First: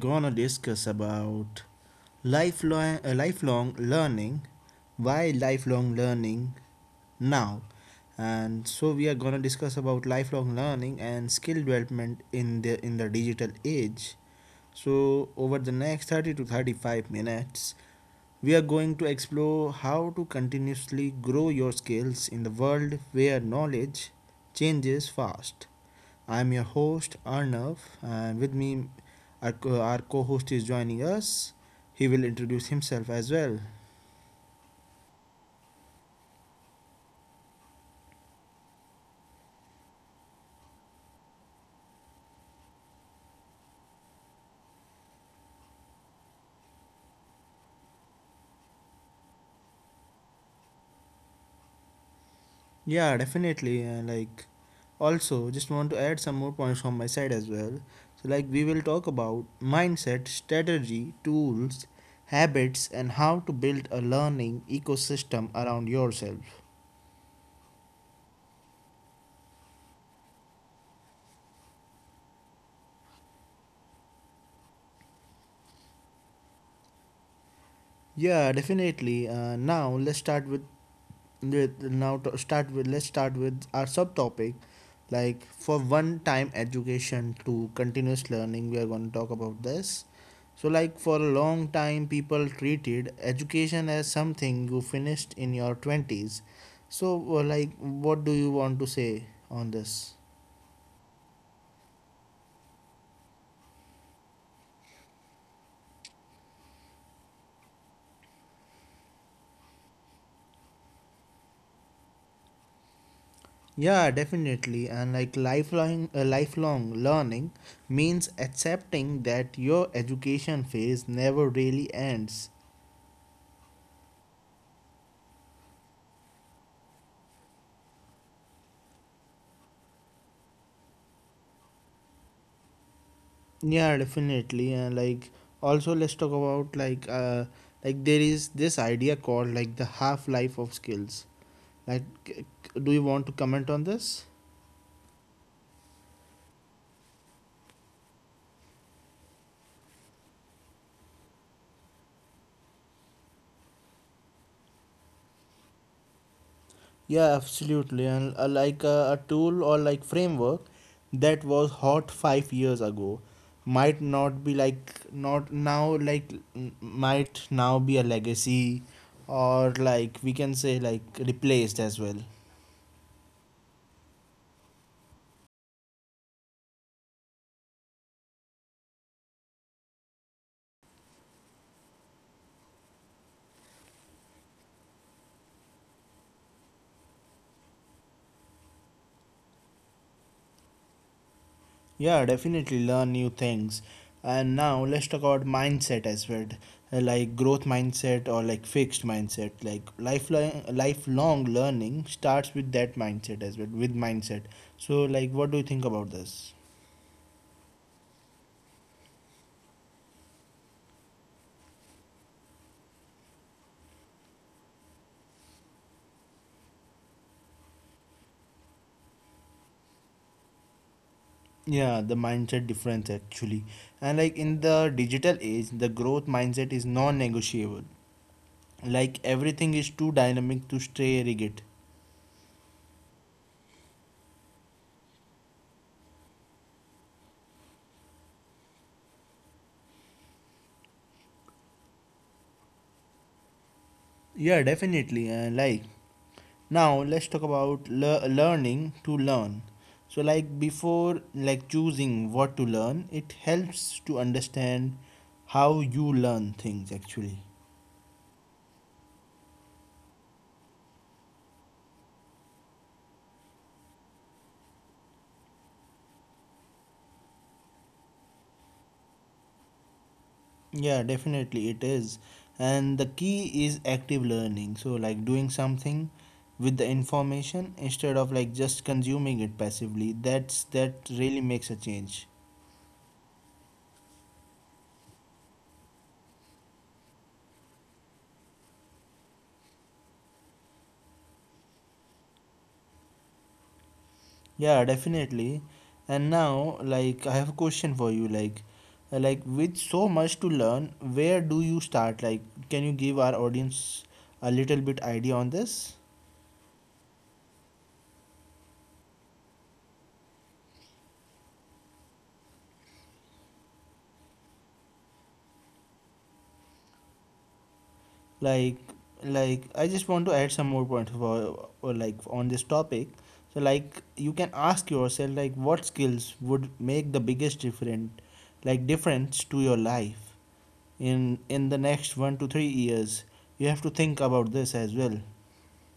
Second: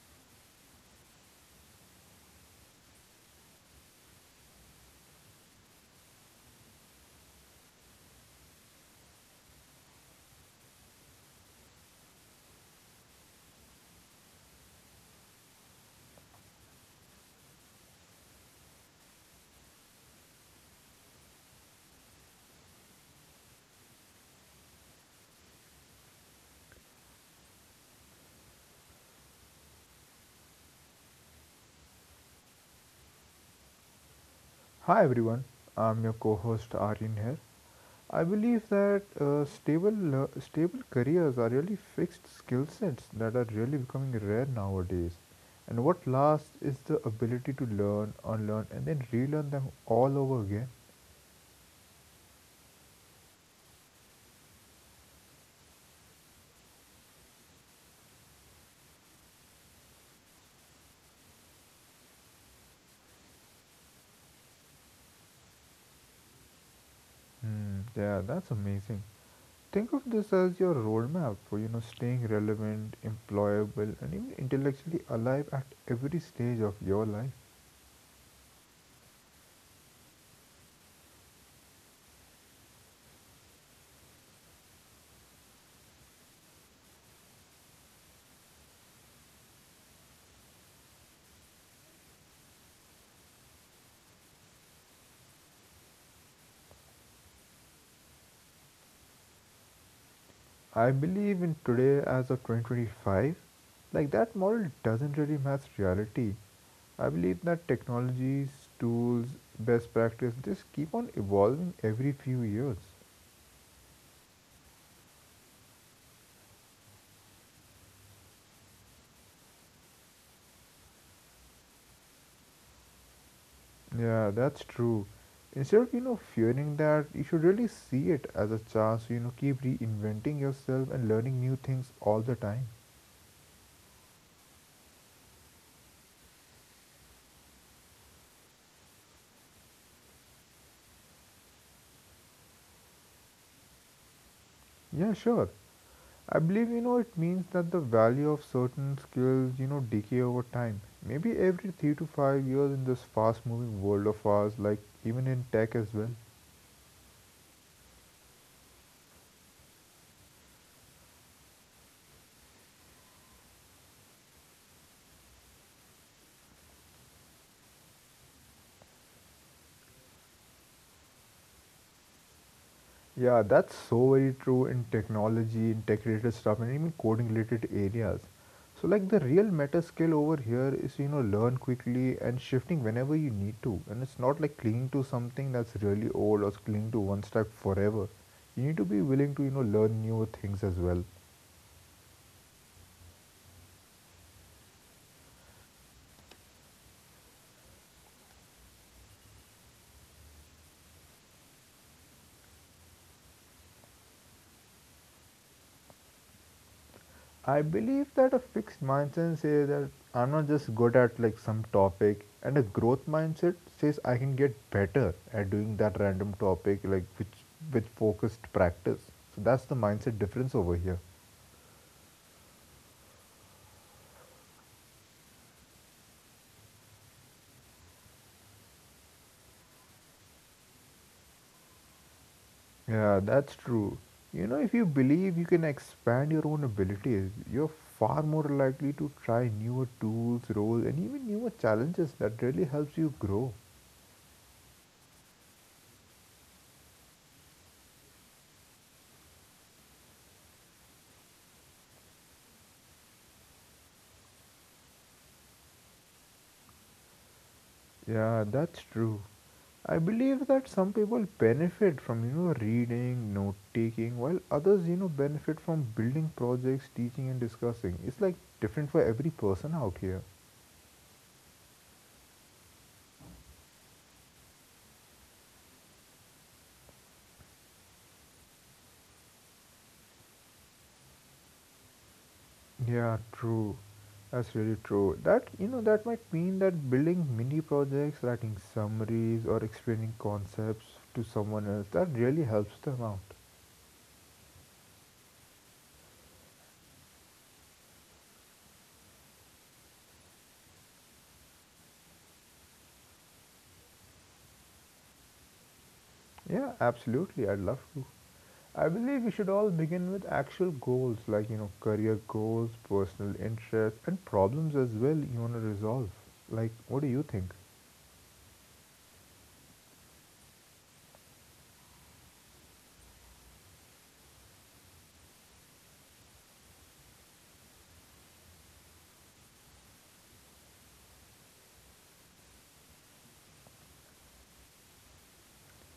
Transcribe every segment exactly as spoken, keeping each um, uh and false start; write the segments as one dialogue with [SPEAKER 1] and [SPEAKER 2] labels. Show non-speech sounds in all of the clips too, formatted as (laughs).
[SPEAKER 1] gonna discuss about lifelong uh, lifelong learning. Why lifelong learning now? And so we are gonna discuss about lifelong learning and skill development in the in the digital age. So over the next thirty to thirty-five minutes, we are going to explore how to continuously grow your skills in the world where knowledge changes fast. I'm your host Arnav, and with me, our, co- our co-host is joining us. He will introduce himself as well.
[SPEAKER 2] Hi everyone, I'm your co-host Aryan here. I believe that uh, stable uh, stable careers are really fixed skill sets that are really becoming rare nowadays. And what lasts is the ability to learn, unlearn, and then relearn them all over again.
[SPEAKER 1] Yeah, definitely. And like, also, just want to add some more points from my side as well. So, like, we will talk about mindset, strategy, tools, habits, and how to build a learning ecosystem around yourself.
[SPEAKER 2] Hmm, yeah, that's amazing. Think of this as your roadmap for you know staying relevant, employable, and even intellectually alive at every stage of your life.
[SPEAKER 1] Yeah, definitely. Uh, now, let's start with with now to start with let's start with our subtopic, like for one time education to continuous learning. We are going to talk about this. So like for a long time people treated education as something you finished in your twenties. So uh, like, what do you want to say on this?
[SPEAKER 2] I believe in today as of two thousand twenty-five, like that model doesn't really match reality. I believe that technologies, tools, best practice just keep on evolving every few years.
[SPEAKER 1] Yeah, definitely. And like lifelong uh, lifelong learning means accepting that your education phase never really ends.
[SPEAKER 2] Yeah, that's true. Instead of you know fearing that, you should really see it as a chance. to You know, keep reinventing yourself and learning new things all the time.
[SPEAKER 1] Yeah, definitely. And like also let's talk about like uh like there is this idea called like the half life of skills. Like c- c- do you want to comment on this?
[SPEAKER 2] Yeah, sure. I believe you know it means that the value of certain skills you know decay over time. Maybe every three to five years in this fast-moving world of ours, like even in tech as well.
[SPEAKER 1] Yeah, absolutely. And uh, like uh, a tool or like framework that was hot five years ago might not be like not now, like n- might now be a legacy, or like we can say like replaced as well.
[SPEAKER 2] Yeah, that's so very true in technology, in tech-related stuff, and even coding-related areas. So like the real meta skill over here is you know learn quickly and shifting whenever you need to, and it's not like clinging to something that's really old or clinging to one step forever. You need to be willing to you know learn new things as well.
[SPEAKER 1] Yeah, definitely learn new things. And now let's talk about mindset as well, uh, like growth mindset or like fixed mindset. Like lifelong lifelong learning starts with that mindset as well, with mindset. So like what do you think about this?
[SPEAKER 2] I believe that a fixed mindset says that I'm not just good at like some topic, and a growth mindset says I can get better at doing that random topic like which with focused practice. So that's the mindset difference over here.
[SPEAKER 1] Yeah, the mindset difference actually. And like in the digital age, the growth mindset is non-negotiable. Like everything is too dynamic to stay rigid.
[SPEAKER 2] Yeah, that's true. You know, if you believe you can expand your own abilities, you're far more likely to try newer tools, roles, and even newer challenges that really helps you grow.
[SPEAKER 1] Yeah, definitely. And like now let's talk about le learning to learn. So like before like choosing what to learn, it helps to understand how you learn things actually.
[SPEAKER 2] Yeah, that's true. I believe that some people benefit from you know reading, note taking, while others you know benefit from building projects, teaching and discussing. It's like different for every person out here.
[SPEAKER 1] Yeah definitely it is. And the key is active learning, so like doing something with the information instead of like just consuming it passively. That's that really makes a change.
[SPEAKER 2] Yeah, true. That's really true. That you know that might mean that building mini projects, writing summaries or explaining concepts to someone else that really helps them out.
[SPEAKER 1] Yeah, definitely. And now, like, I have a question for you. Like, uh, like, with so much to learn, where do you start? Like, can you give our audience a little bit idea on this?
[SPEAKER 2] Yeah, absolutely. I'd love to. I believe we should all begin with actual goals like, you know, career goals, personal interests, and problems as well you want to resolve. Like, what do you think?
[SPEAKER 1] Like, like I just want to add some more points for, or like on this topic. So, like, you can ask yourself, like, what skills would make the biggest different, like, difference to your life in in the next one to three years? You have to think about this as well.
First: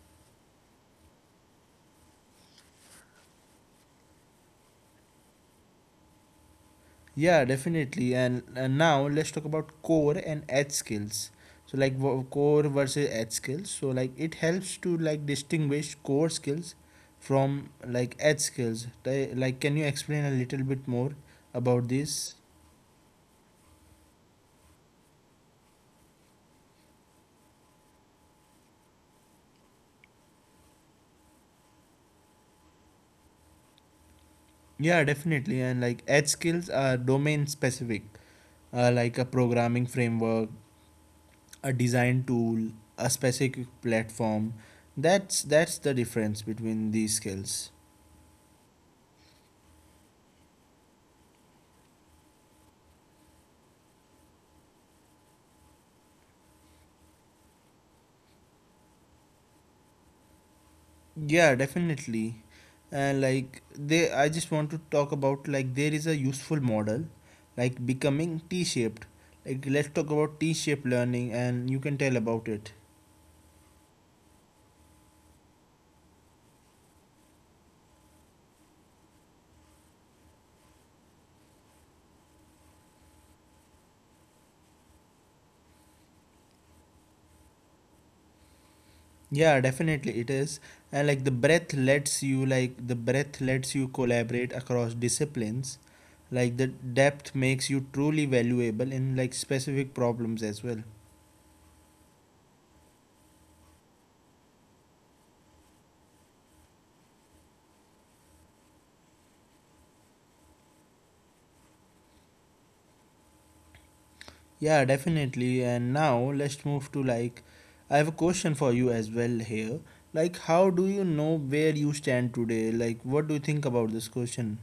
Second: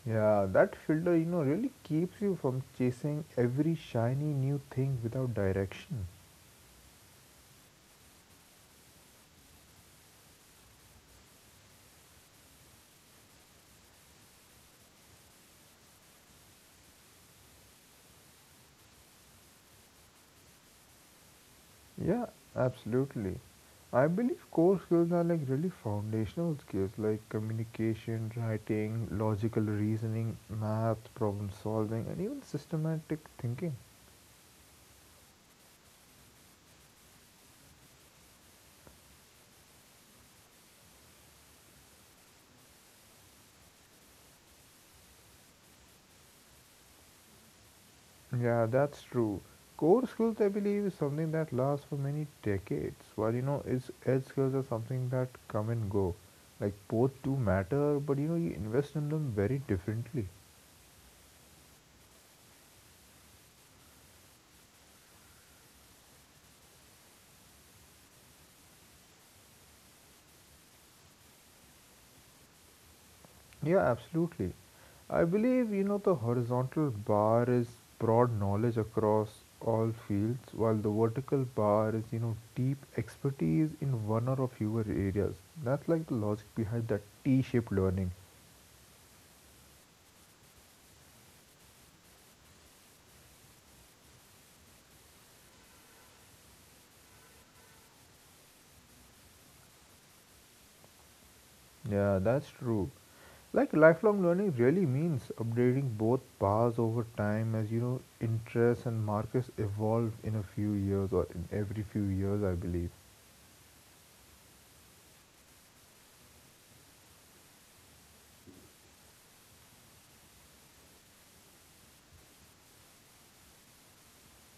[SPEAKER 2] Yeah, that filter, you know, really keeps you from chasing every shiny new thing without direction.
[SPEAKER 1] Yeah, definitely. And, and now let's talk about core and edge skills. So like wo- core versus edge skills. So like it helps to like distinguish core skills from like edge skills. Ti- Like can you explain a little bit more about
[SPEAKER 2] Yeah,
[SPEAKER 1] this?
[SPEAKER 2] absolutely. I believe core skills are like really foundational skills like communication, writing, logical reasoning, math, problem solving, and even systematic thinking.
[SPEAKER 1] Yeah, definitely. And like edge skills are domain specific, uh, like a programming framework, a design tool, a specific platform. That's that's the difference between these skills.
[SPEAKER 2] Yeah, that's true. Core skills, I believe, is something that lasts for many decades, while you know, its edge skills are something that come and go. Like both do matter, but you know, you invest in them very differently.
[SPEAKER 1] Yeah, definitely. And like they, I just want to talk about like there is a useful model like becoming T-shaped. Like let's talk about T-shaped learning and you can tell about it.
[SPEAKER 2] Yeah, absolutely. I believe, you know, the horizontal bar is broad knowledge across all fields, while the vertical bar is, you know, deep expertise in one or a fewer areas. That's like the logic behind that T shaped learning.
[SPEAKER 1] Yeah, definitely it is. And like the breadth lets you like the breadth lets you collaborate across disciplines. Like the depth makes you truly valuable in like specific problems as well.
[SPEAKER 2] Yeah, that's true. Like lifelong learning really means updating both bars over time as, you know, interests and markets evolve in a few years or in every few years, I believe.
[SPEAKER 1] Yeah, definitely. And now let's move to like, I have a question for you as well here. Like, how do you know where you stand today? Like, what do you think about this question?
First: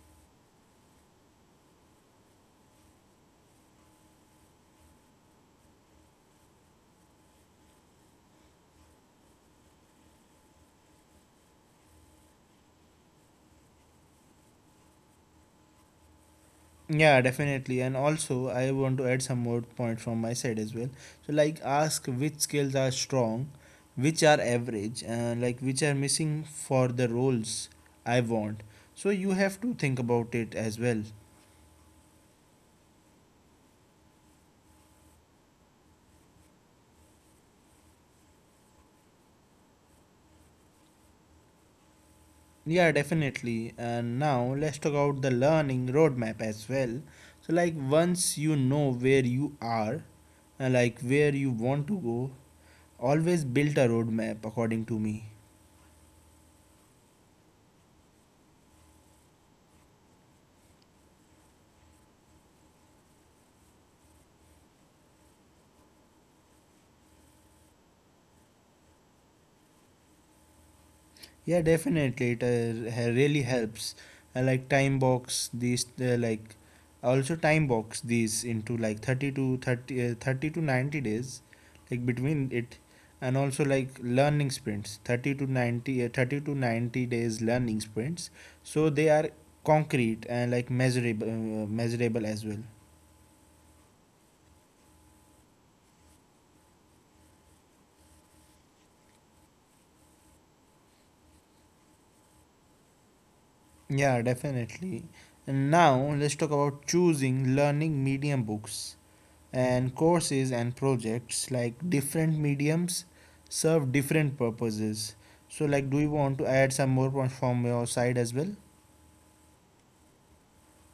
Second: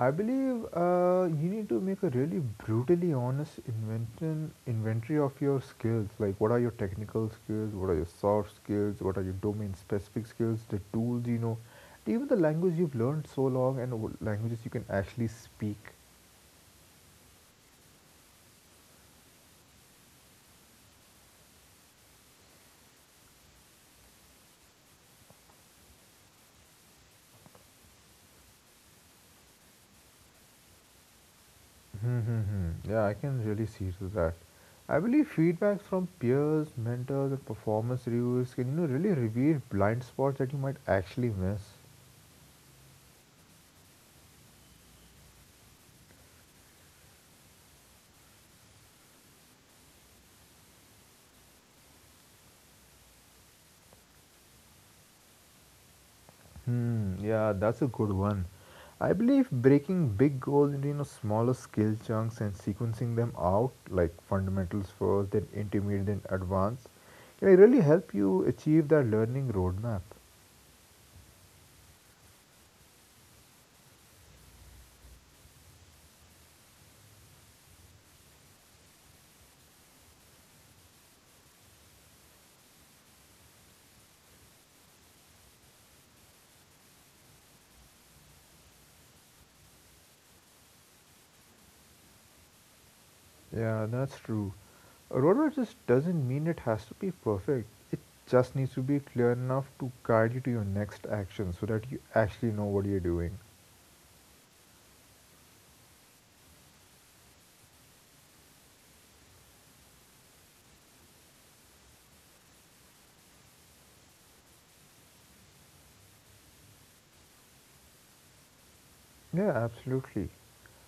[SPEAKER 2] I believe uh, you need to make a really brutally honest invention, inventory of your skills. Like, what are your technical skills? What are your soft skills? What are your domain specific skills? The tools you know, even the language you've learned so long, and what languages you can actually speak.
[SPEAKER 1] Yeah, definitely. And also, I want to add some more point from my side as well. So, like, ask which skills are strong, which are average, and like which are missing for the roles I want. So, you have to think about it as well.
[SPEAKER 2] Hmm, hmm, hmm. yeah, I can really see to that. I believe feedback from peers, mentors, and performance reviews can you know really reveal blind spots that you might actually miss.
[SPEAKER 1] Yeah, definitely. And now let's talk about the learning roadmap as well. So, like, once you know where you are and like where you want to go, always build a roadmap according to me.
[SPEAKER 2] Hmm, yeah, that's a good one. I believe breaking big goals into you know smaller skill chunks and sequencing them out, like fundamentals first, then intermediate, then advanced, can really help you achieve that learning roadmap.
[SPEAKER 1] Yeah, definitely. It uh, ha- really helps. I like time box these uh, like, I also time box these into like thirty to thirty, uh, thirty to ninety days like between it, and also like learning sprints thirty to ninety uh, thirty to ninety days learning sprints, so they are concrete and like measurable uh, measurable as well.
[SPEAKER 2] Yeah, that's true. A roadmap just doesn't mean it has to be perfect. It just needs to be clear enough to guide you to your next action so that you actually know what you're doing.
[SPEAKER 1] Yeah, definitely. And now let's talk about choosing learning medium books, and courses and projects. Like different mediums serve different purposes. So like, do you want to add some more from your side as well?
[SPEAKER 2] Yeah, absolutely.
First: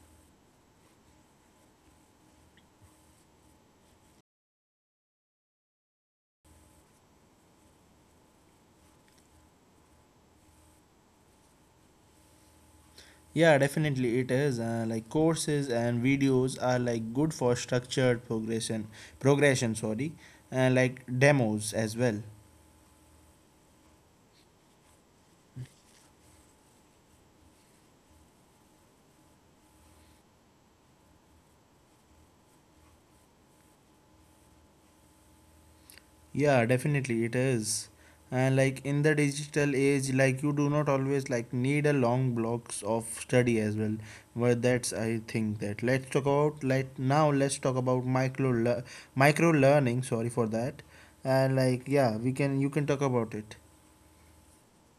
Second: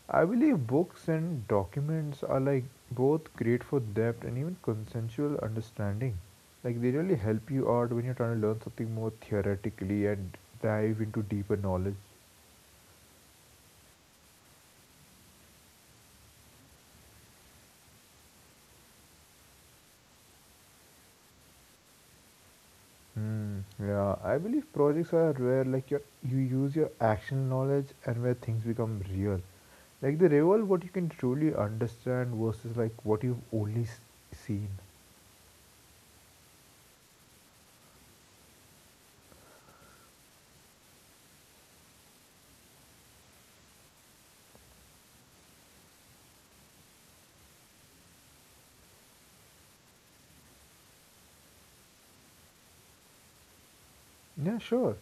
[SPEAKER 2] I believe books and documents are like both great for depth and even consensual understanding. Like they really help you out when you're trying to learn something more theoretically and dive into deeper knowledge.
[SPEAKER 1] Yeah definitely it is. Uh, like courses and videos are like good for structured progression progression sorry, and like demos as well.
[SPEAKER 2] Hmm. Yeah, I believe projects are where like your you use your action knowledge and where things become real. Like they revolve what you can truly understand versus like what you've only s- seen.
[SPEAKER 1] Yeah, definitely it is. And like in the digital age, like you do not always like need a long blocks of study as well. But that's I think that let's talk about like now let's talk about micro le- micro learning. Sorry for that. And like yeah, we can you can talk about it.
[SPEAKER 2] Yeah, sure.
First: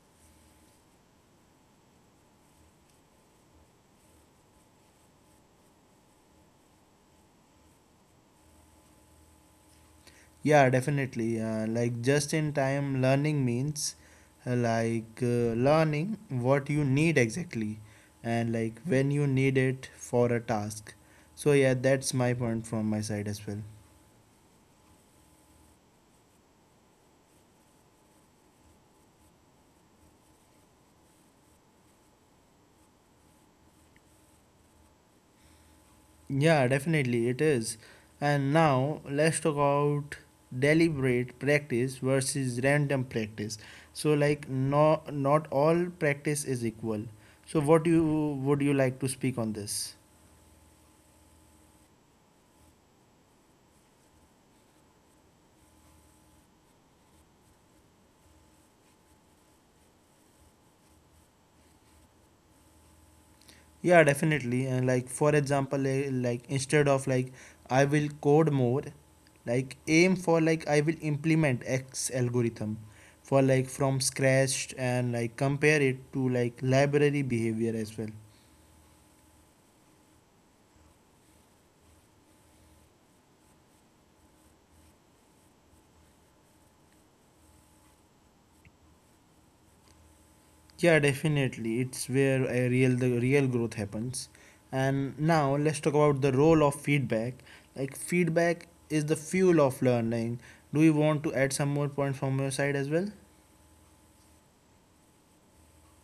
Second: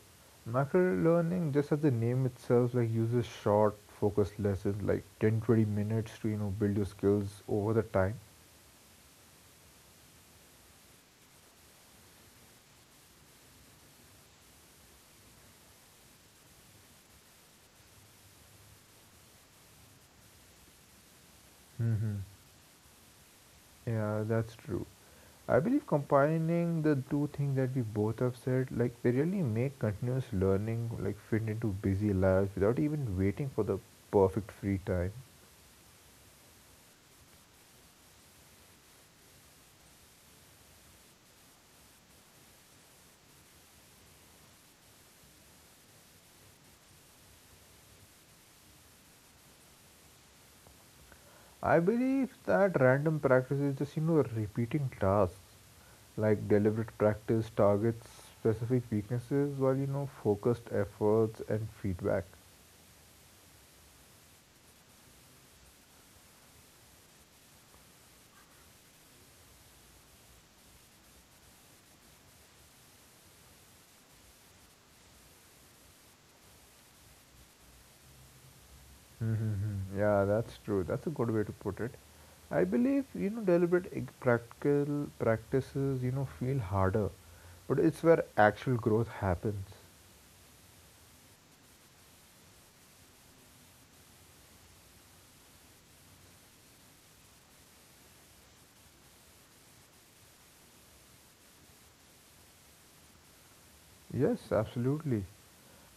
[SPEAKER 2] Macro learning just as the name itself, like uses short, focused lessons, like ten twenty minutes to, you know, build your skills over the time.
[SPEAKER 1] Yeah, definitely. Uh, like just in time learning means uh, like uh, learning what you need exactly and like when you need it for a task. So, yeah, that's
[SPEAKER 2] Hmm,
[SPEAKER 1] my point from my side as well.
[SPEAKER 2] yeah, that's true. I believe combining the two things that we both have said, like they really make continuous learning like fit into busy lives without even waiting for the perfect free time.
[SPEAKER 1] Yeah, definitely it is. And now let's talk about deliberate practice versus random practice. So, like, no, not all practice is equal. So, what you would you like to speak on this?
[SPEAKER 2] I believe that random practice is just, you know, repeating tasks. Like deliberate practice targets specific weaknesses while, you know, focused efforts and feedback.
[SPEAKER 1] Yeah, definitely. And like for example, eh, like instead of like I will code more, like aim for like I will implement X algorithm for like from scratch and like compare it to like library behavior as well.
[SPEAKER 2] Mm-hmm. Yeah, that's true. That's a good way to put it. I believe, you know, deliberate ig- practical practices, you know, feel harder, but it's where actual growth happens.
[SPEAKER 1] Yeah, definitely. It's where a real the real growth happens. And now let's talk about the role of feedback. Like feedback is the fuel of learning. Do you want to add some more points from your side as well?
[SPEAKER 2] Yes, absolutely.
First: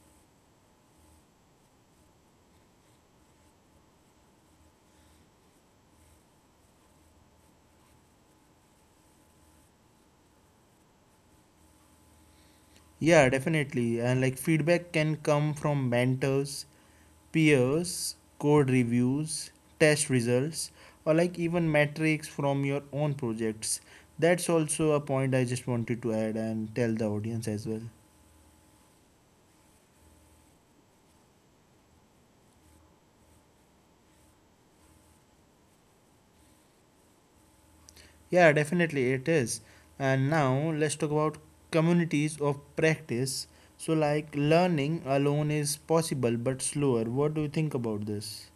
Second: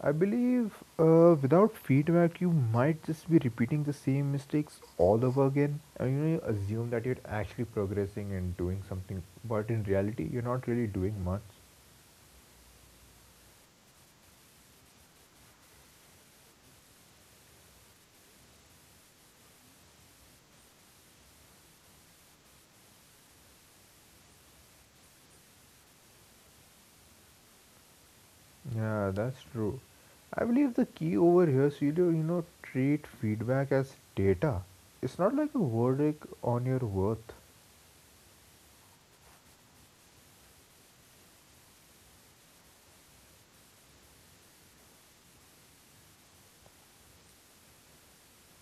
[SPEAKER 2] I believe uh, without feedback, you might just be repeating the same mistakes all over again. And you know, you assume that you're actually progressing and doing something, but in reality, you're not really doing much.
[SPEAKER 1] Yeah, definitely. And like feedback can come from mentors, peers, code reviews, test results, or like even metrics from your own projects. That's also a point I just wanted to add and tell the audience as well.
[SPEAKER 2] Yeah, that's true. I believe the key over here, Celio, you know, treat feedback as data. It's not like a verdict on your worth.
[SPEAKER 1] Yeah, definitely it is. And now let's talk about communities of practice. So, like learning alone is possible but slower. What do you think about this?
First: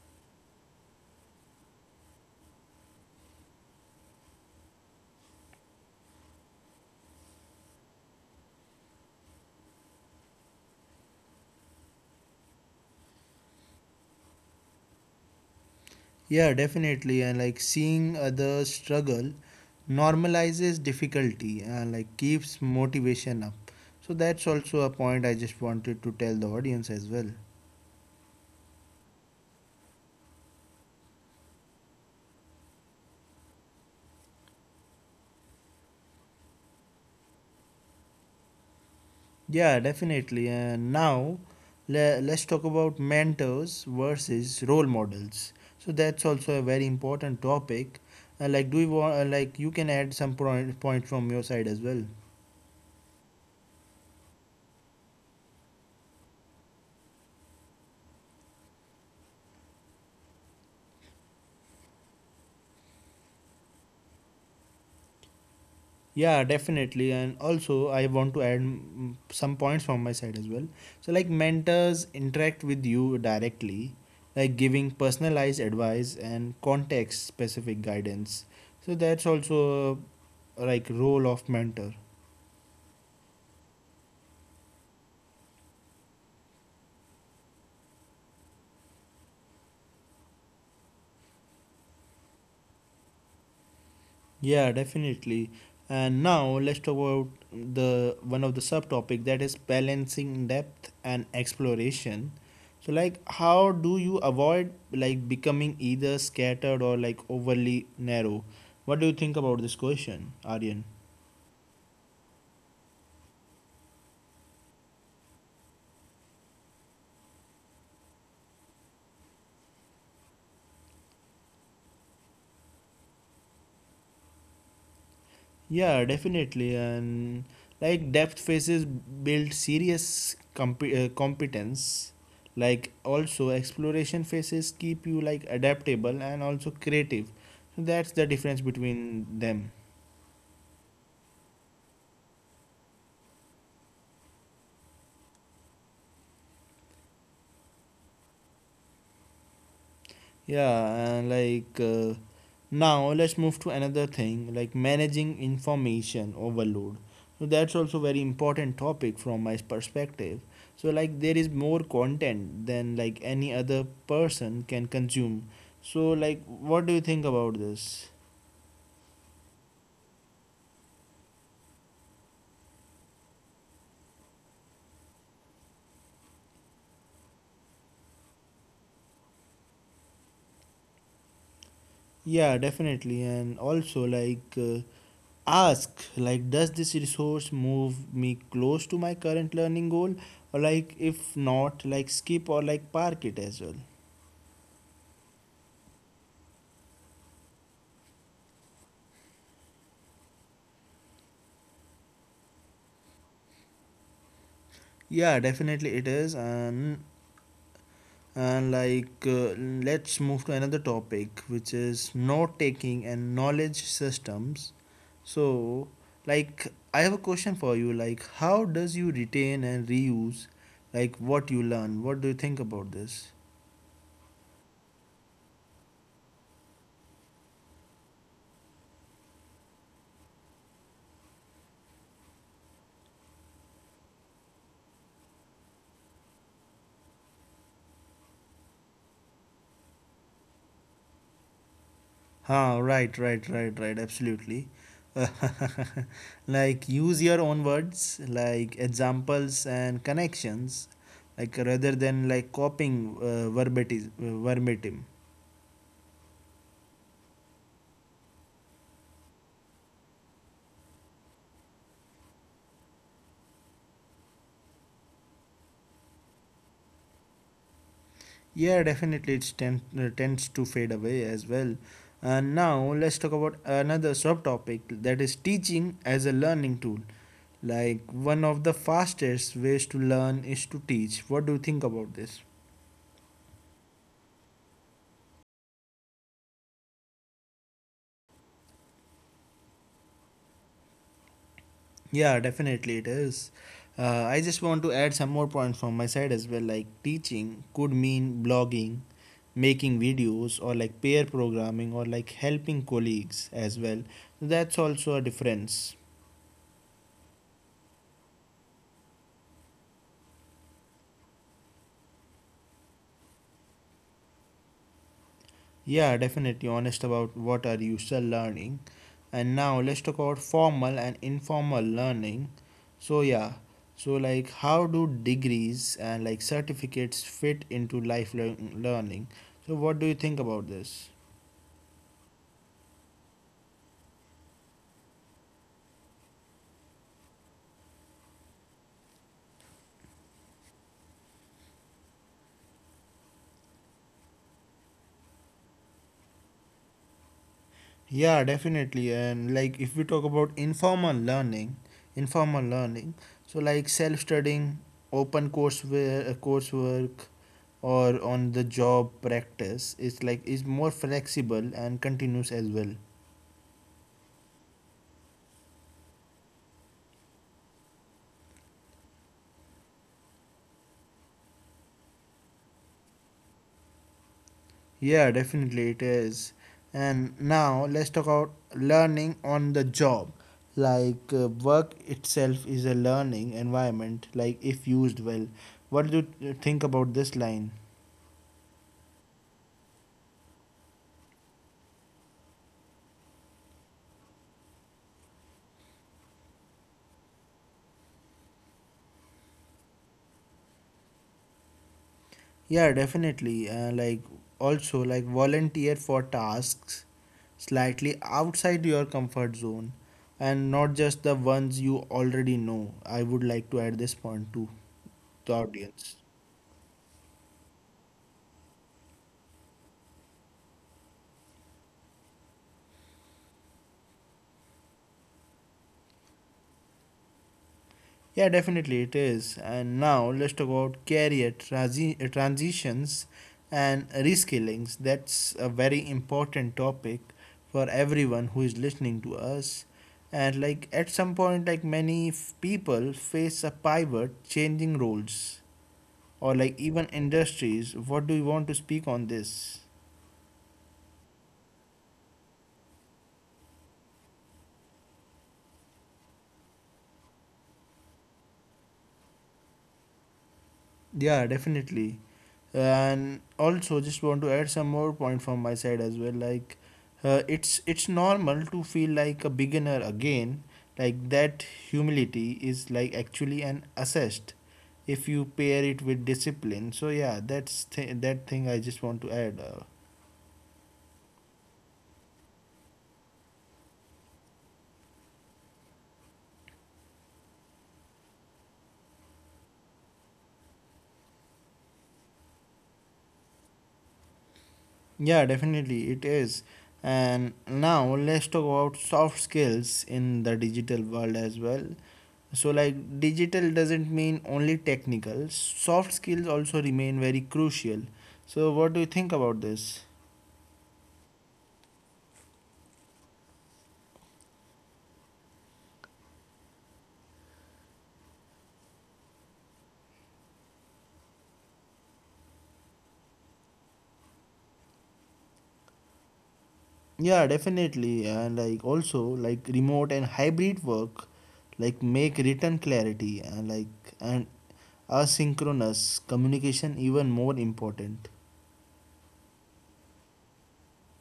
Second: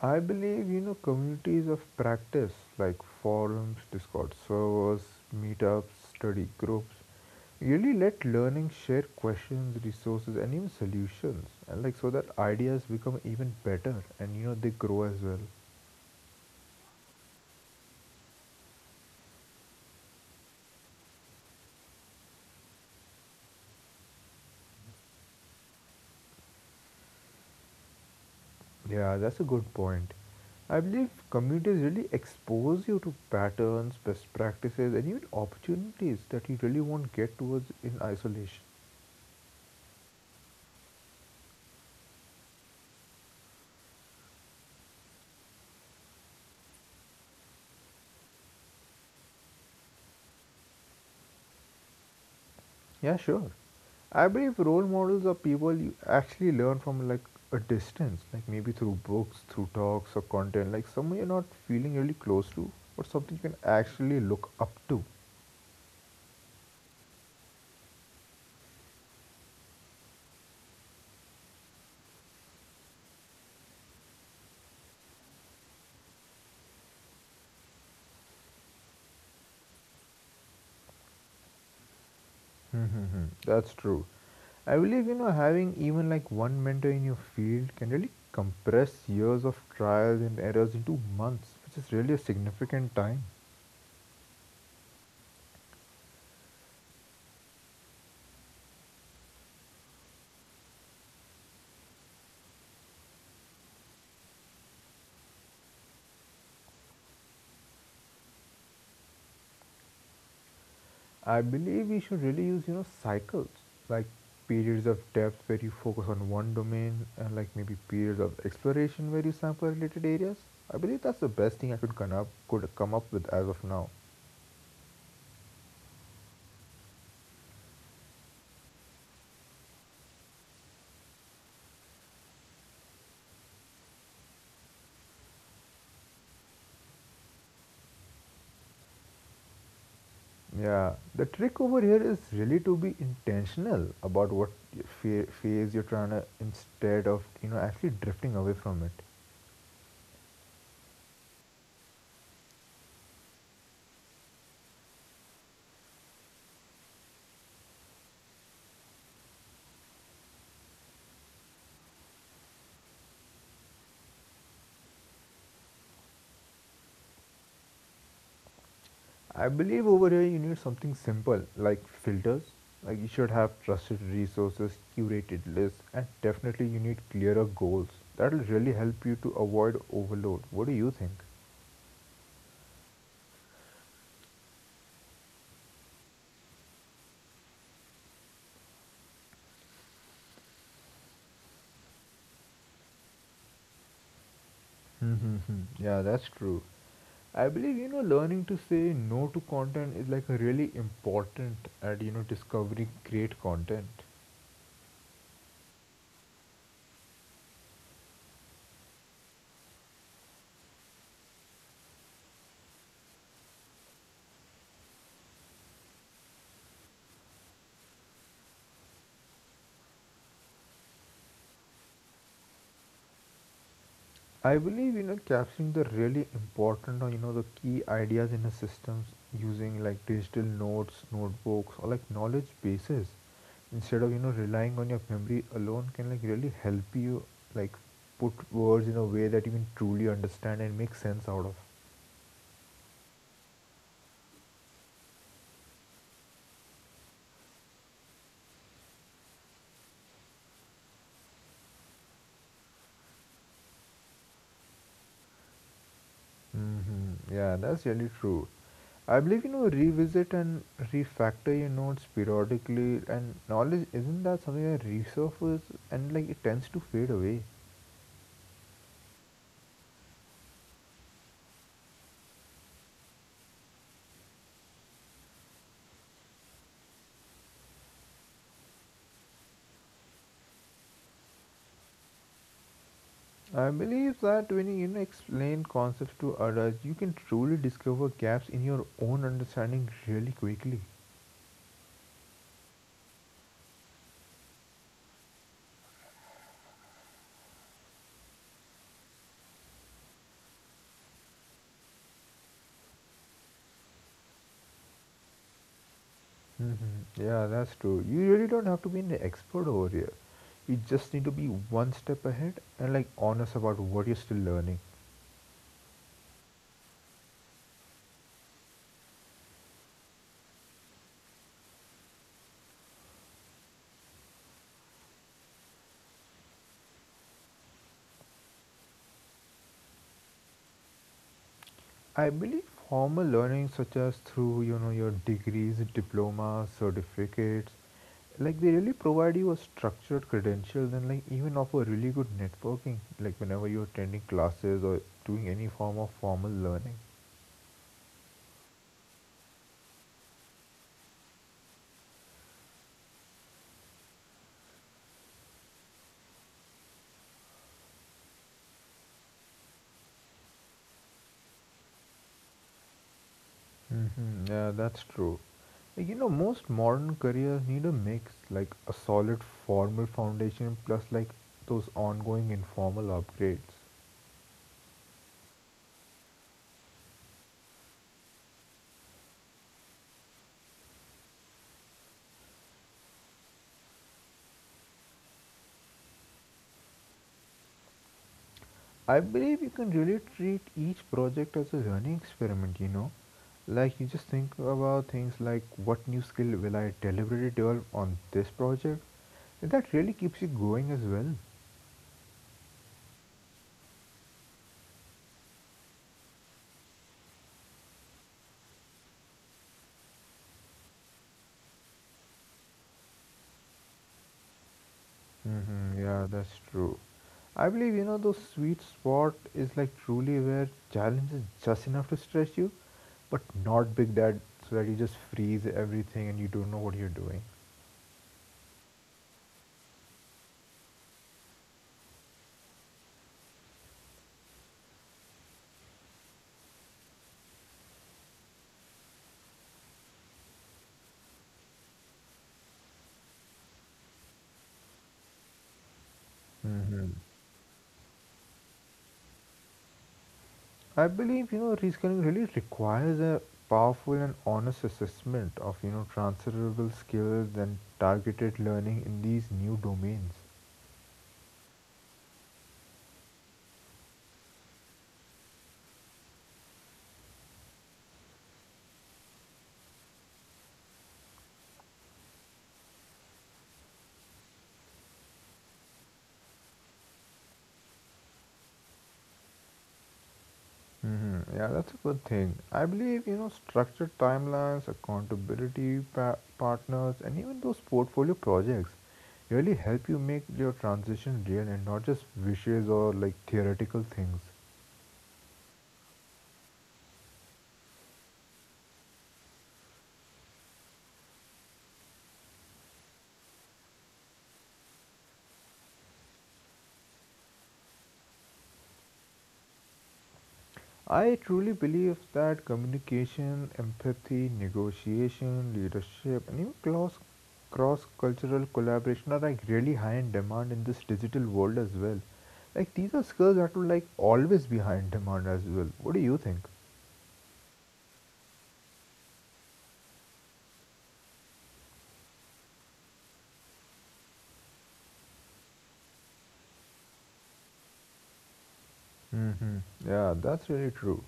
[SPEAKER 2] I believe, you know, communities of practice like forums, Discord servers, meetups, study groups really let learning share questions, resources, and even solutions. And like so that ideas become even better and, you know, they grow as well.
[SPEAKER 1] Yeah, definitely. And like seeing others struggle normalizes difficulty and like keeps motivation up. So that's also a point I just wanted to tell the audience as well.
[SPEAKER 2] Yeah, that's a good point. I believe communities really expose you to patterns, best practices, and even opportunities that you really won't get towards in isolation.
[SPEAKER 1] Yeah, definitely. And now le- let's talk about mentors versus role models. So that's also a very important topic. Uh, like, do you want, uh, like, you can add some point, point from your side as well.
[SPEAKER 2] Yeah, sure. I believe role models are people you actually learn from like a distance, like maybe through books, through talks or content, like someone you're not feeling really close to, or something you can actually look up to.
[SPEAKER 1] Yeah, definitely. And also, I want to add mm, some points from my side as well. So, like mentors interact with you directly, like giving personalized advice and context specific guidance. So, that's also uh, like role of mentor.
[SPEAKER 2] Mm-hmm. That's true. I believe you know having even like one mentor in your field can really compress years of trials and errors into months, which is really a significant time.
[SPEAKER 1] Yeah, definitely. And now let's talk about the one of the subtopic that is balancing depth and exploration. So like how do you avoid like becoming either scattered or like overly narrow? What do you think about this question, Aryan?
[SPEAKER 2] I believe we should really use, you know, cycles like periods of depth where you focus on one domain and like maybe periods of exploration where you sample related areas. I believe that's the best thing I could come up could come up with as of now.
[SPEAKER 1] Yeah, definitely. And like depth phases build serious comp- uh, competence. Like also exploration phases keep you like adaptable and also creative. So that's the difference between them.
[SPEAKER 2] Yeah, the trick over here is really to be intentional about what phase you're trying to instead of, you know, actually drifting away from it.
[SPEAKER 1] Yeah, and like uh, now let's move to another thing, like managing information overload. So that's also very important topic from my perspective. So like there is more content than like any other person can consume. So like what do you think about this?
[SPEAKER 2] I believe over here you need something simple like filters. Like you should have trusted resources, curated lists, and definitely you need clearer goals. That'll really help you to avoid overload. What do you think?
[SPEAKER 1] Yeah, definitely. And also like uh, ask, like, does this resource move me close to my current learning goal, or like if not, like skip or like park it as well.
[SPEAKER 2] Mm-hmm. Yeah, that's true. I believe you know learning to say no to content is like a really important at you know discovering great content.
[SPEAKER 1] Yeah, definitely it is. And, and like, uh, let's move to another topic, which is note taking and knowledge systems. So, like, I have a question for you. Like, how does you retain and reuse, like, what you learn? What do you think about this?
[SPEAKER 2] I believe you know capturing the really important or you know the key ideas in the systems using like digital notes, notebooks or like knowledge bases instead of you know relying on your memory alone can like really help you like put words in a way that you can truly understand and make sense out of.
[SPEAKER 1] Huh, right, right, right, right, absolutely. (laughs) Like use your own words, like examples and connections, like rather than like copying uh, verbatim, uh, verbatim.
[SPEAKER 2] Hmm, yeah, that's really true. I believe you know revisit and refactor your notes periodically and knowledge isn't that something that resurfaces and like it tends to fade away.
[SPEAKER 1] Yeah, definitely, it tend, uh, tends to fade away as well. And now let's talk about another subtopic that is teaching as a learning tool. Like one of the fastest ways to learn is to teach. What do you think about this?
[SPEAKER 2] I believe that when you know explain concepts to others, you can truly discover gaps in your own understanding really quickly.
[SPEAKER 1] Yeah, definitely it is. Uh, I just want to add some more points from my side as well. Like teaching could mean blogging, making videos, or like pair programming, or like helping colleagues as well. That's also a difference.
[SPEAKER 2] Hmm, yeah, that's true. You really don't have to be an expert over here. You just need to be one step ahead and like honest about what you're still learning.
[SPEAKER 1] Yeah, definitely honest about what are you still learning. And now let's talk about formal and informal learning. So yeah, so like how do degrees and like certificates fit into lifelong learning? So what do you think about this?
[SPEAKER 2] I believe formal learning, such as through you know your degrees, diplomas, certificates, like they really provide you a structured credentials and like even offer really good networking. Like whenever you're attending classes or doing any form of formal learning.
[SPEAKER 1] Yeah, definitely. And like if we talk about informal learning, informal learning, so like self-studying, open courseware, uh, coursework, or on the job practice is like is more flexible and continuous as well.
[SPEAKER 2] Hmm, yeah, that's true. Like, you know, most modern careers need a mix, like a solid formal foundation plus like those ongoing informal upgrades.
[SPEAKER 1] Yeah, definitely it is. And now let's talk about learning on the job. Like uh, work itself is a learning environment, like if used well. What do you think about this line?
[SPEAKER 2] I believe you can really treat each project as a learning experiment, you know. Like you just think about things like what new skill will I deliberately develop on this project? And that really keeps you going as well.
[SPEAKER 1] Yeah, definitely. Uh, like also like volunteer for tasks slightly outside your comfort zone and not just the ones you already know. I would like to add this point to the
[SPEAKER 2] Hmm,
[SPEAKER 1] audience.
[SPEAKER 2] yeah, that's true. I believe you know those sweet spot is like truly where challenge is just enough to stretch you, but not big that so that you just freeze everything and you don't know what you're doing.
[SPEAKER 1] Yeah, definitely it is. And now let's talk about career transi- uh, transitions and reskillings. That's a very important topic for everyone who is listening to us. And like at some point, like many f- people face a pivot, changing roles or like even
[SPEAKER 2] hmm
[SPEAKER 1] industries. What do you want to speak on this?
[SPEAKER 2] I believe you know reskilling really requires a powerful and honest assessment of you know transferable skills and targeted learning in these new domains.
[SPEAKER 1] Yeah, definitely. And also, just want to add some more point from my side as well. Like, uh, it's it's normal to feel like a beginner again. Like that humility is like actually an assessed if you pair it with discipline. So yeah, that's th- that thing I just want to add. Uh,
[SPEAKER 2] Hmm. Yeah, that's a good thing. I believe you know structured timelines, accountability pa- partners, and even those portfolio projects really help you make your transition real and not just wishes or like theoretical things.
[SPEAKER 1] yeah, definitely it is. And now let's talk about soft skills in the digital world as well. So like digital doesn't mean only technical, soft skills also remain very crucial. So what do you think about this?
[SPEAKER 2] I truly believe that communication, empathy, negotiation, leadership, and even cross cross cultural collaboration are like really high in demand in this digital world as well. Like these are skills that will like always be high in demand as well. What do you think?
[SPEAKER 1] Yeah, definitely. And like also like remote and hybrid work like make written clarity and like and asynchronous communication even more important.
[SPEAKER 2] Mm-hmm. Yeah, that's really true.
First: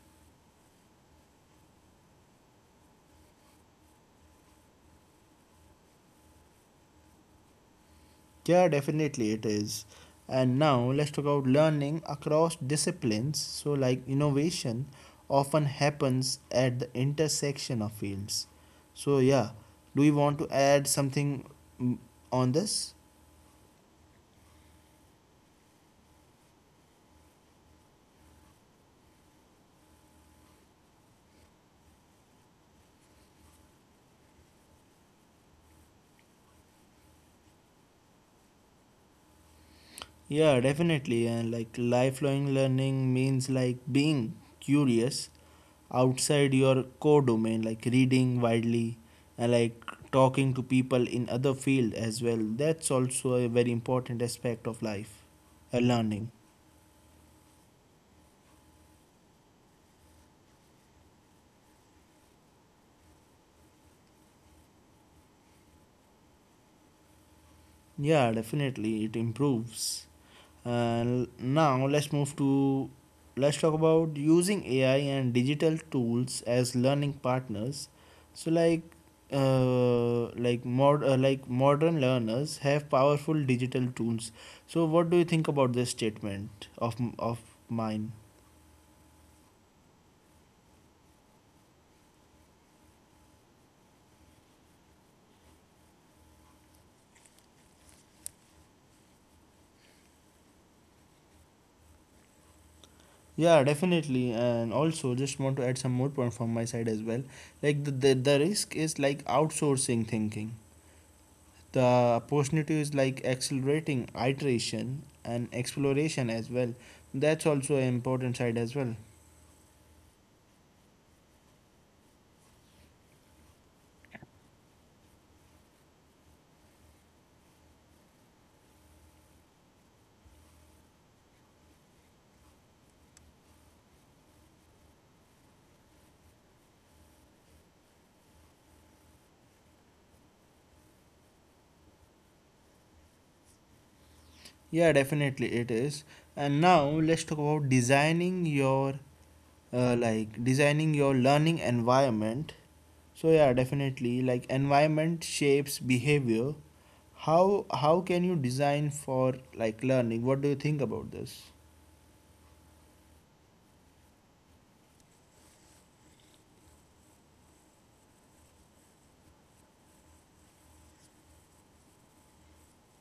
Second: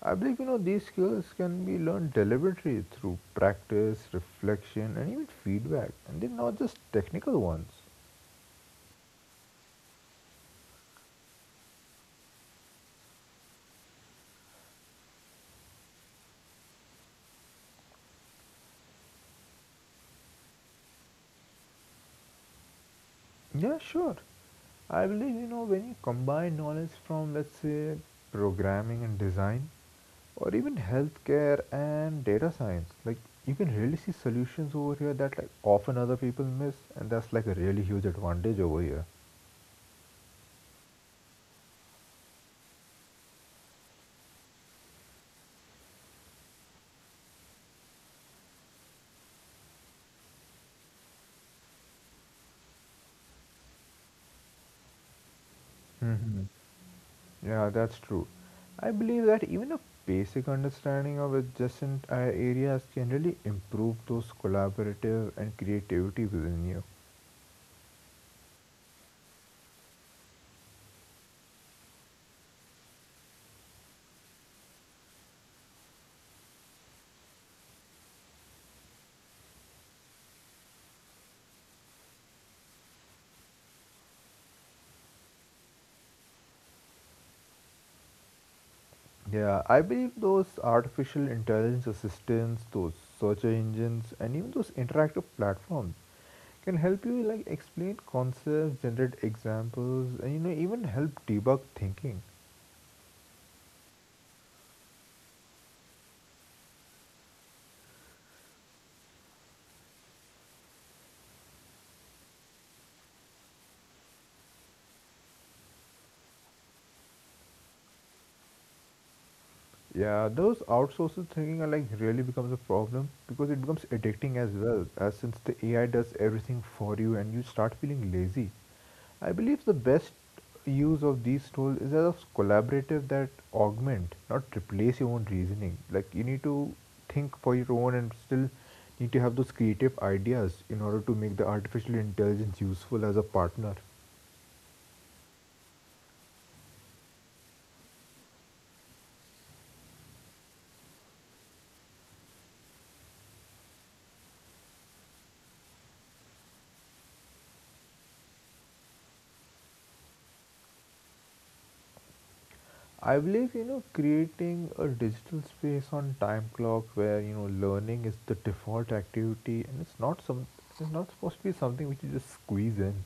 [SPEAKER 2] I believe you know these skills can be learned deliberately through practice, reflection, and even feedback, and they're not just technical ones.
[SPEAKER 1] Yeah, definitely it is. And now let's talk about learning across disciplines. So, like innovation often happens at the intersection of fields. So, yeah, do you want to add something, mm, on this?
[SPEAKER 2] Yeah, sure. I believe you know when you combine knowledge from let's say programming and design or even healthcare and data science, like you can really see solutions over here that like often other people miss and that's like a really huge advantage over here.
[SPEAKER 1] Yeah, definitely. And like lifelong learning means like being curious outside your core domain, like reading widely and like talking to people in other field as well. That's also a very important aspect of life, uh, learning.
[SPEAKER 2] Hmm. Yeah, that's true. I believe that even a basic understanding of adjacent uh, areas can really improve those collaborative and creativity within you.
[SPEAKER 1] Yeah, definitely it improves. And now let's move to, let's talk about using A I and digital tools as learning partners. So like uh, like mod uh, like modern learners have powerful digital tools. So what do you think about this statement of of mine?
[SPEAKER 2] Yeah, I believe those artificial intelligence assistants, those search engines, and even those interactive platforms can help you like explain concepts, generate examples, and you know even help debug thinking.
[SPEAKER 1] Yeah, definitely. And also, just want to add some more point from my side as well. Like the, the, the risk is like outsourcing thinking. The opportunity is like accelerating iteration and exploration as well. That's also an important side as well.
[SPEAKER 2] Yeah, those outsourcing thinking are like really becomes a problem because it becomes addicting as well, as since the A I does everything for you and you start feeling lazy. I believe the best use of these tools is as a collaborative that augment, not replace your own reasoning. Like you need to think for your own and still need to have those creative ideas in order to make the artificial intelligence useful as a partner.
[SPEAKER 1] Yeah, definitely it is. And now let's talk about designing your uh, like designing your learning environment. So yeah, definitely like environment shapes behavior. How how can you design for like learning? What do you think about this?
[SPEAKER 2] I believe, you know, creating a digital space on time clock where, you know, learning is the default activity and it's not some it's not supposed to be something which you just squeeze in.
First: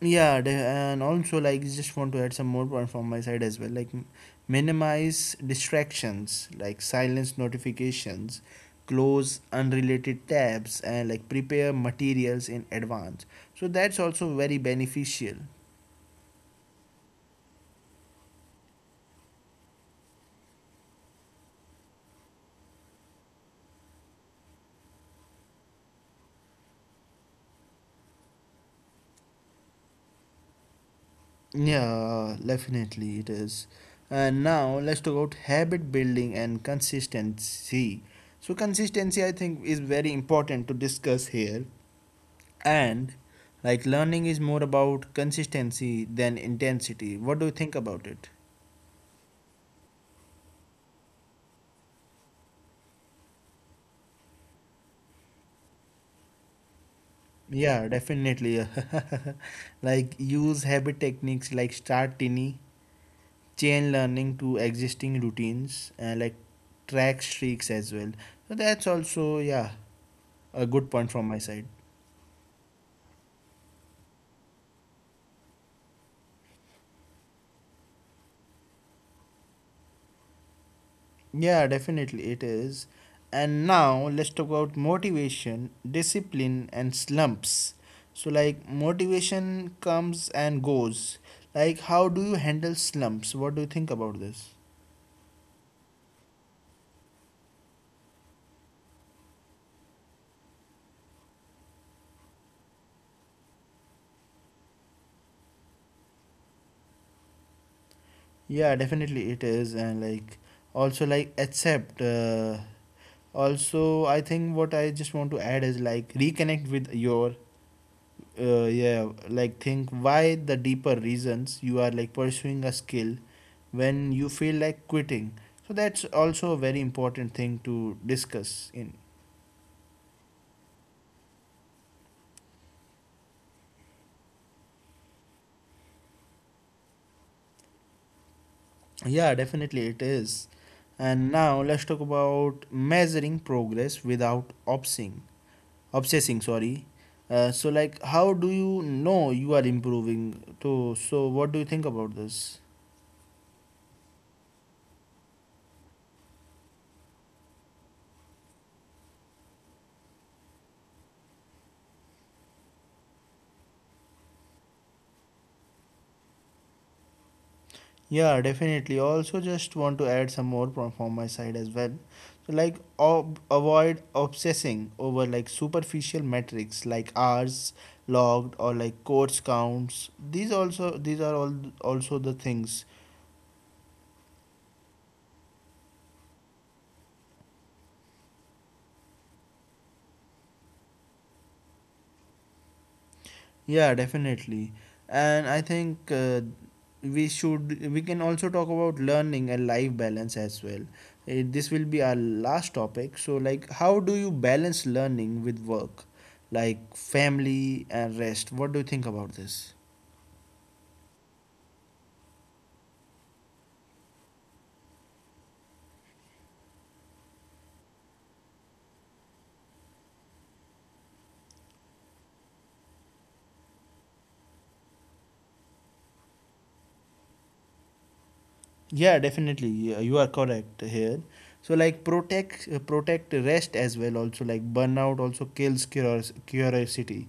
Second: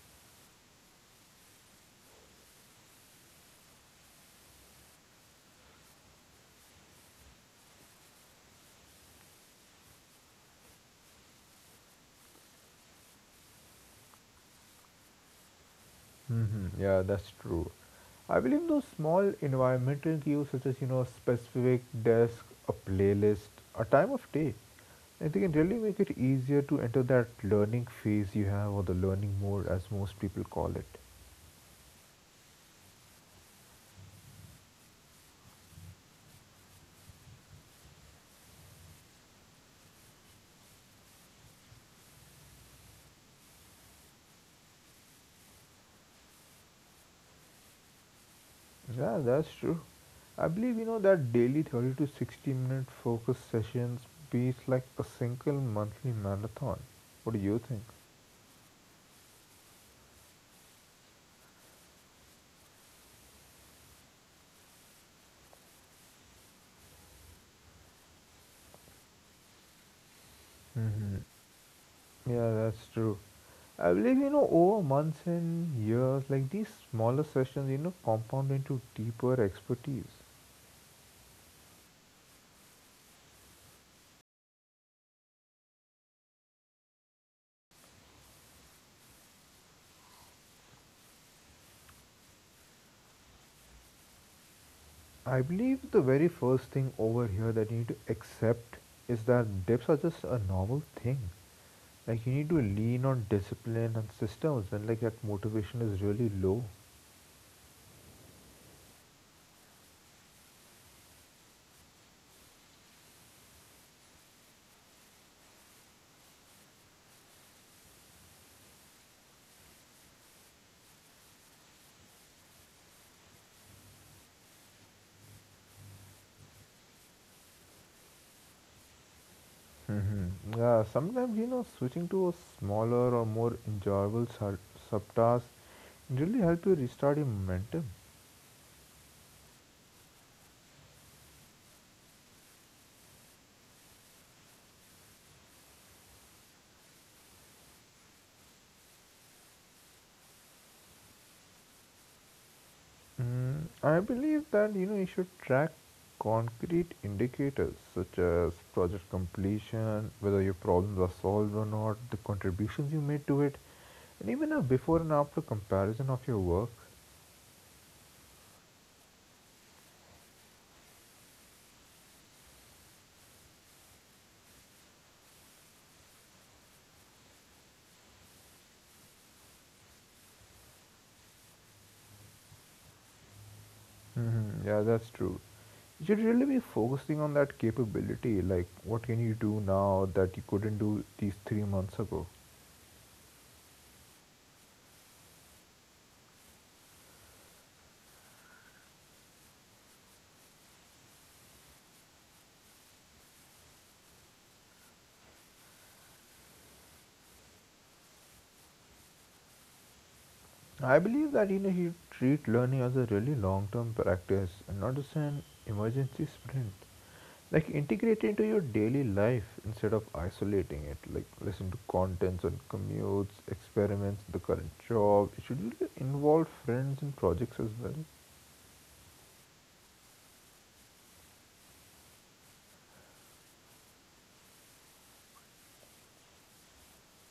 [SPEAKER 1] Yeah, the- and also like just want to add some more point from my side as well. Like m- minimize distractions, like silence notifications, close unrelated tabs, and like prepare materials in advance. So that's also very beneficial.
[SPEAKER 2] Hmm. Yeah, that's true. I believe those small environmental cues such as, you know, a specific desk, a playlist, a time of day, and they can really make it easier to enter that learning phase you have or the learning mode as most people call it.
[SPEAKER 1] Yeah, definitely it is. And now let's talk about habit building and consistency. So consistency, I think, is very important to discuss here. And like learning is more about consistency than intensity. What do you think about it?
[SPEAKER 2] Yeah, that's true. I believe you know that daily thirty to sixty minute focus sessions beats like a single monthly marathon. What do you think?
[SPEAKER 1] Yeah, definitely. (laughs) Like use habit techniques, like start tiny, chain learning to existing routines, and like track streaks as well. So that's also, yeah, a good point from my side.
[SPEAKER 2] Yeah, that's true. I believe you know over months and years, like these smaller sessions, you know, compound into deeper expertise.
[SPEAKER 1] Yeah, definitely it is. And now let's talk about motivation, discipline, and slumps. So, like, motivation comes and goes. Like, how do you handle slumps? What do you think about this?
[SPEAKER 2] I believe the very first thing over here that you need to accept is that dips are just a normal thing. Like you need to lean on discipline and systems when like that motivation is really low.
[SPEAKER 1] Yeah, definitely it is. And, like, also, like, accept. Uh, also, I think what I just want to add is, like, reconnect with your, uh, yeah, like think why the deeper reasons you are like pursuing a skill when you feel like quitting. So that's also a very important thing to discuss in.
[SPEAKER 2] Mm-hmm. Yeah, sometimes you know switching to a smaller or more enjoyable sur- subtask really help you restart your momentum.
[SPEAKER 1] Yeah, definitely it is. And now let's talk about measuring progress without obsessing obsessing sorry, uh, so like how do you know you are improving? So so what do you think about this?
[SPEAKER 2] Mm. I believe that you know you should track concrete indicators such as project completion, whether your problems are solved or not, the contributions you made to it, and even a before and after comparison of your work.
[SPEAKER 1] Yeah, definitely. Also, just want to add some more from, from my side as well. So, like, ob- avoid obsessing over like superficial metrics like hours logged or like course counts. These also, these are all also the things.
[SPEAKER 2] Mm-hmm. Yeah, that's true. You should really be focusing on that capability. Like, what can you do now that you couldn't do these three months ago?
[SPEAKER 1] Yeah, definitely. And I think, uh, we should we can also talk about learning and life balance as well. Eh, this will be our last topic. So like how do you balance learning with work? Like family and rest. What do you think about this?
[SPEAKER 2] I believe that you know you treat learning as a really long-term practice and not as an emergency sprint. Like, integrate it into your daily life instead of isolating it. Like, listen to contents on commutes, experiments, the current job. It should really involve friends and projects as well.
[SPEAKER 1] Yeah, definitely, yeah, you are correct here. So like protect uh, protect rest as well. Also like burnout also kills curios- curiosity,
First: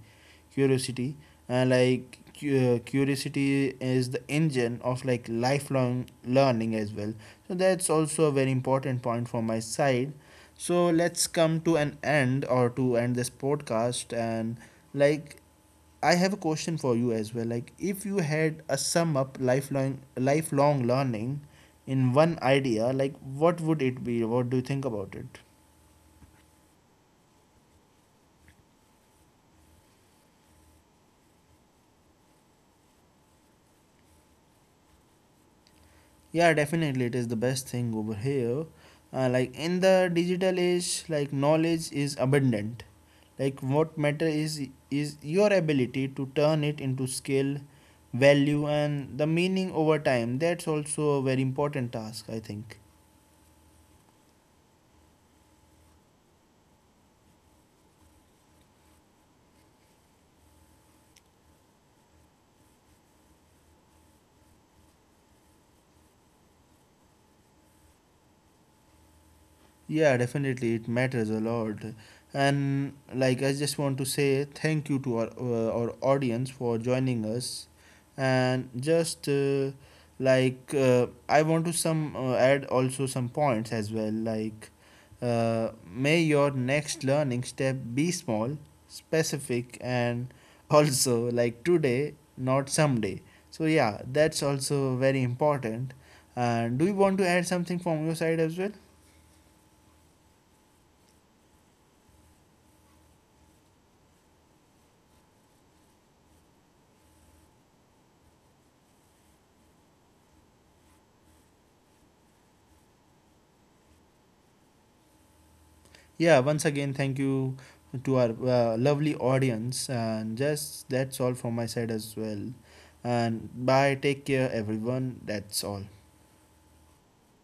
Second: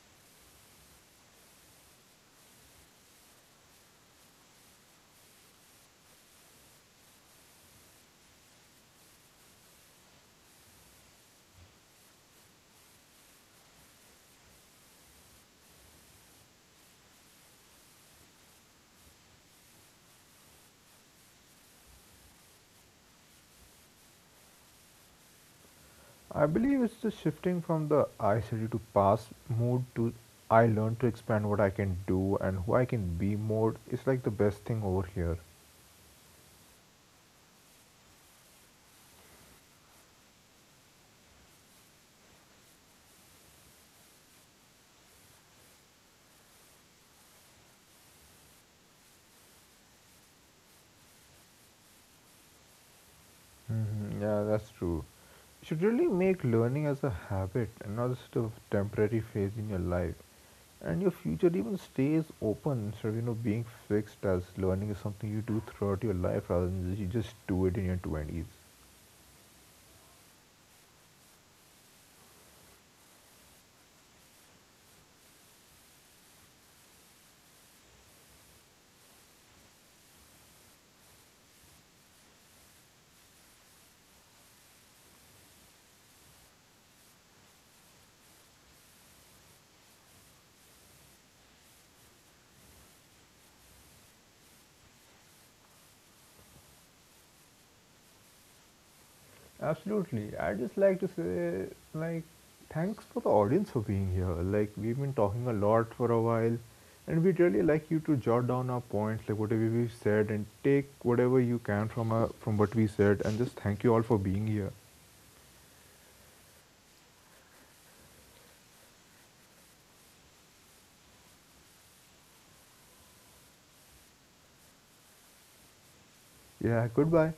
[SPEAKER 1] curiosity and like cu- uh, curiosity is the engine of like lifelong learning as well. So that's also a very important point from my side. So let's come to an end, or to end this podcast, and like I have a question for you as well. Like, if you had a sum up lifelong lifelong learning in one idea, like, what would it be? What do you think about it?
[SPEAKER 2] I believe it's just shifting from the I study to pass mode to I learn to expand what I can do and who I can be mode is like the best thing over here.
[SPEAKER 1] Yeah, definitely, it is the best thing over here. Uh, like in the digital age, like knowledge is abundant. Like what matter is is your ability to turn it into skill, value, and the meaning over time. That's also a very important task, I think.
[SPEAKER 2] Hmm. Yeah, that's true. You should really make learning as a habit and not just a temporary phase in your life. And your future even stays open instead of you know being fixed as learning is something you do throughout your life rather than you just do it in your twenties.
[SPEAKER 1] Yeah, definitely, it matters a lot. And like, I just want to say thank you to our, uh, our audience for joining us. And just uh, like, uh, I want to some uh, add also some points as well. Like, uh, may your next learning step be small, specific, and (laughs) also like today, not someday. So yeah, that's also very important. And do you want to add something from your side as well?
[SPEAKER 2] Absolutely. I just like to say, like, thanks for the audience for being here. Like, we've been talking a lot for a while, and we'd really like you to jot down our points, like whatever we said, and take whatever you can from our, from what we said, and just thank you all for being here.
[SPEAKER 1] Yeah, once again, thank you to our uh, lovely audience. And just that's all from my side as well. And bye, take care, everyone. That's all.
[SPEAKER 2] Yeah, goodbye.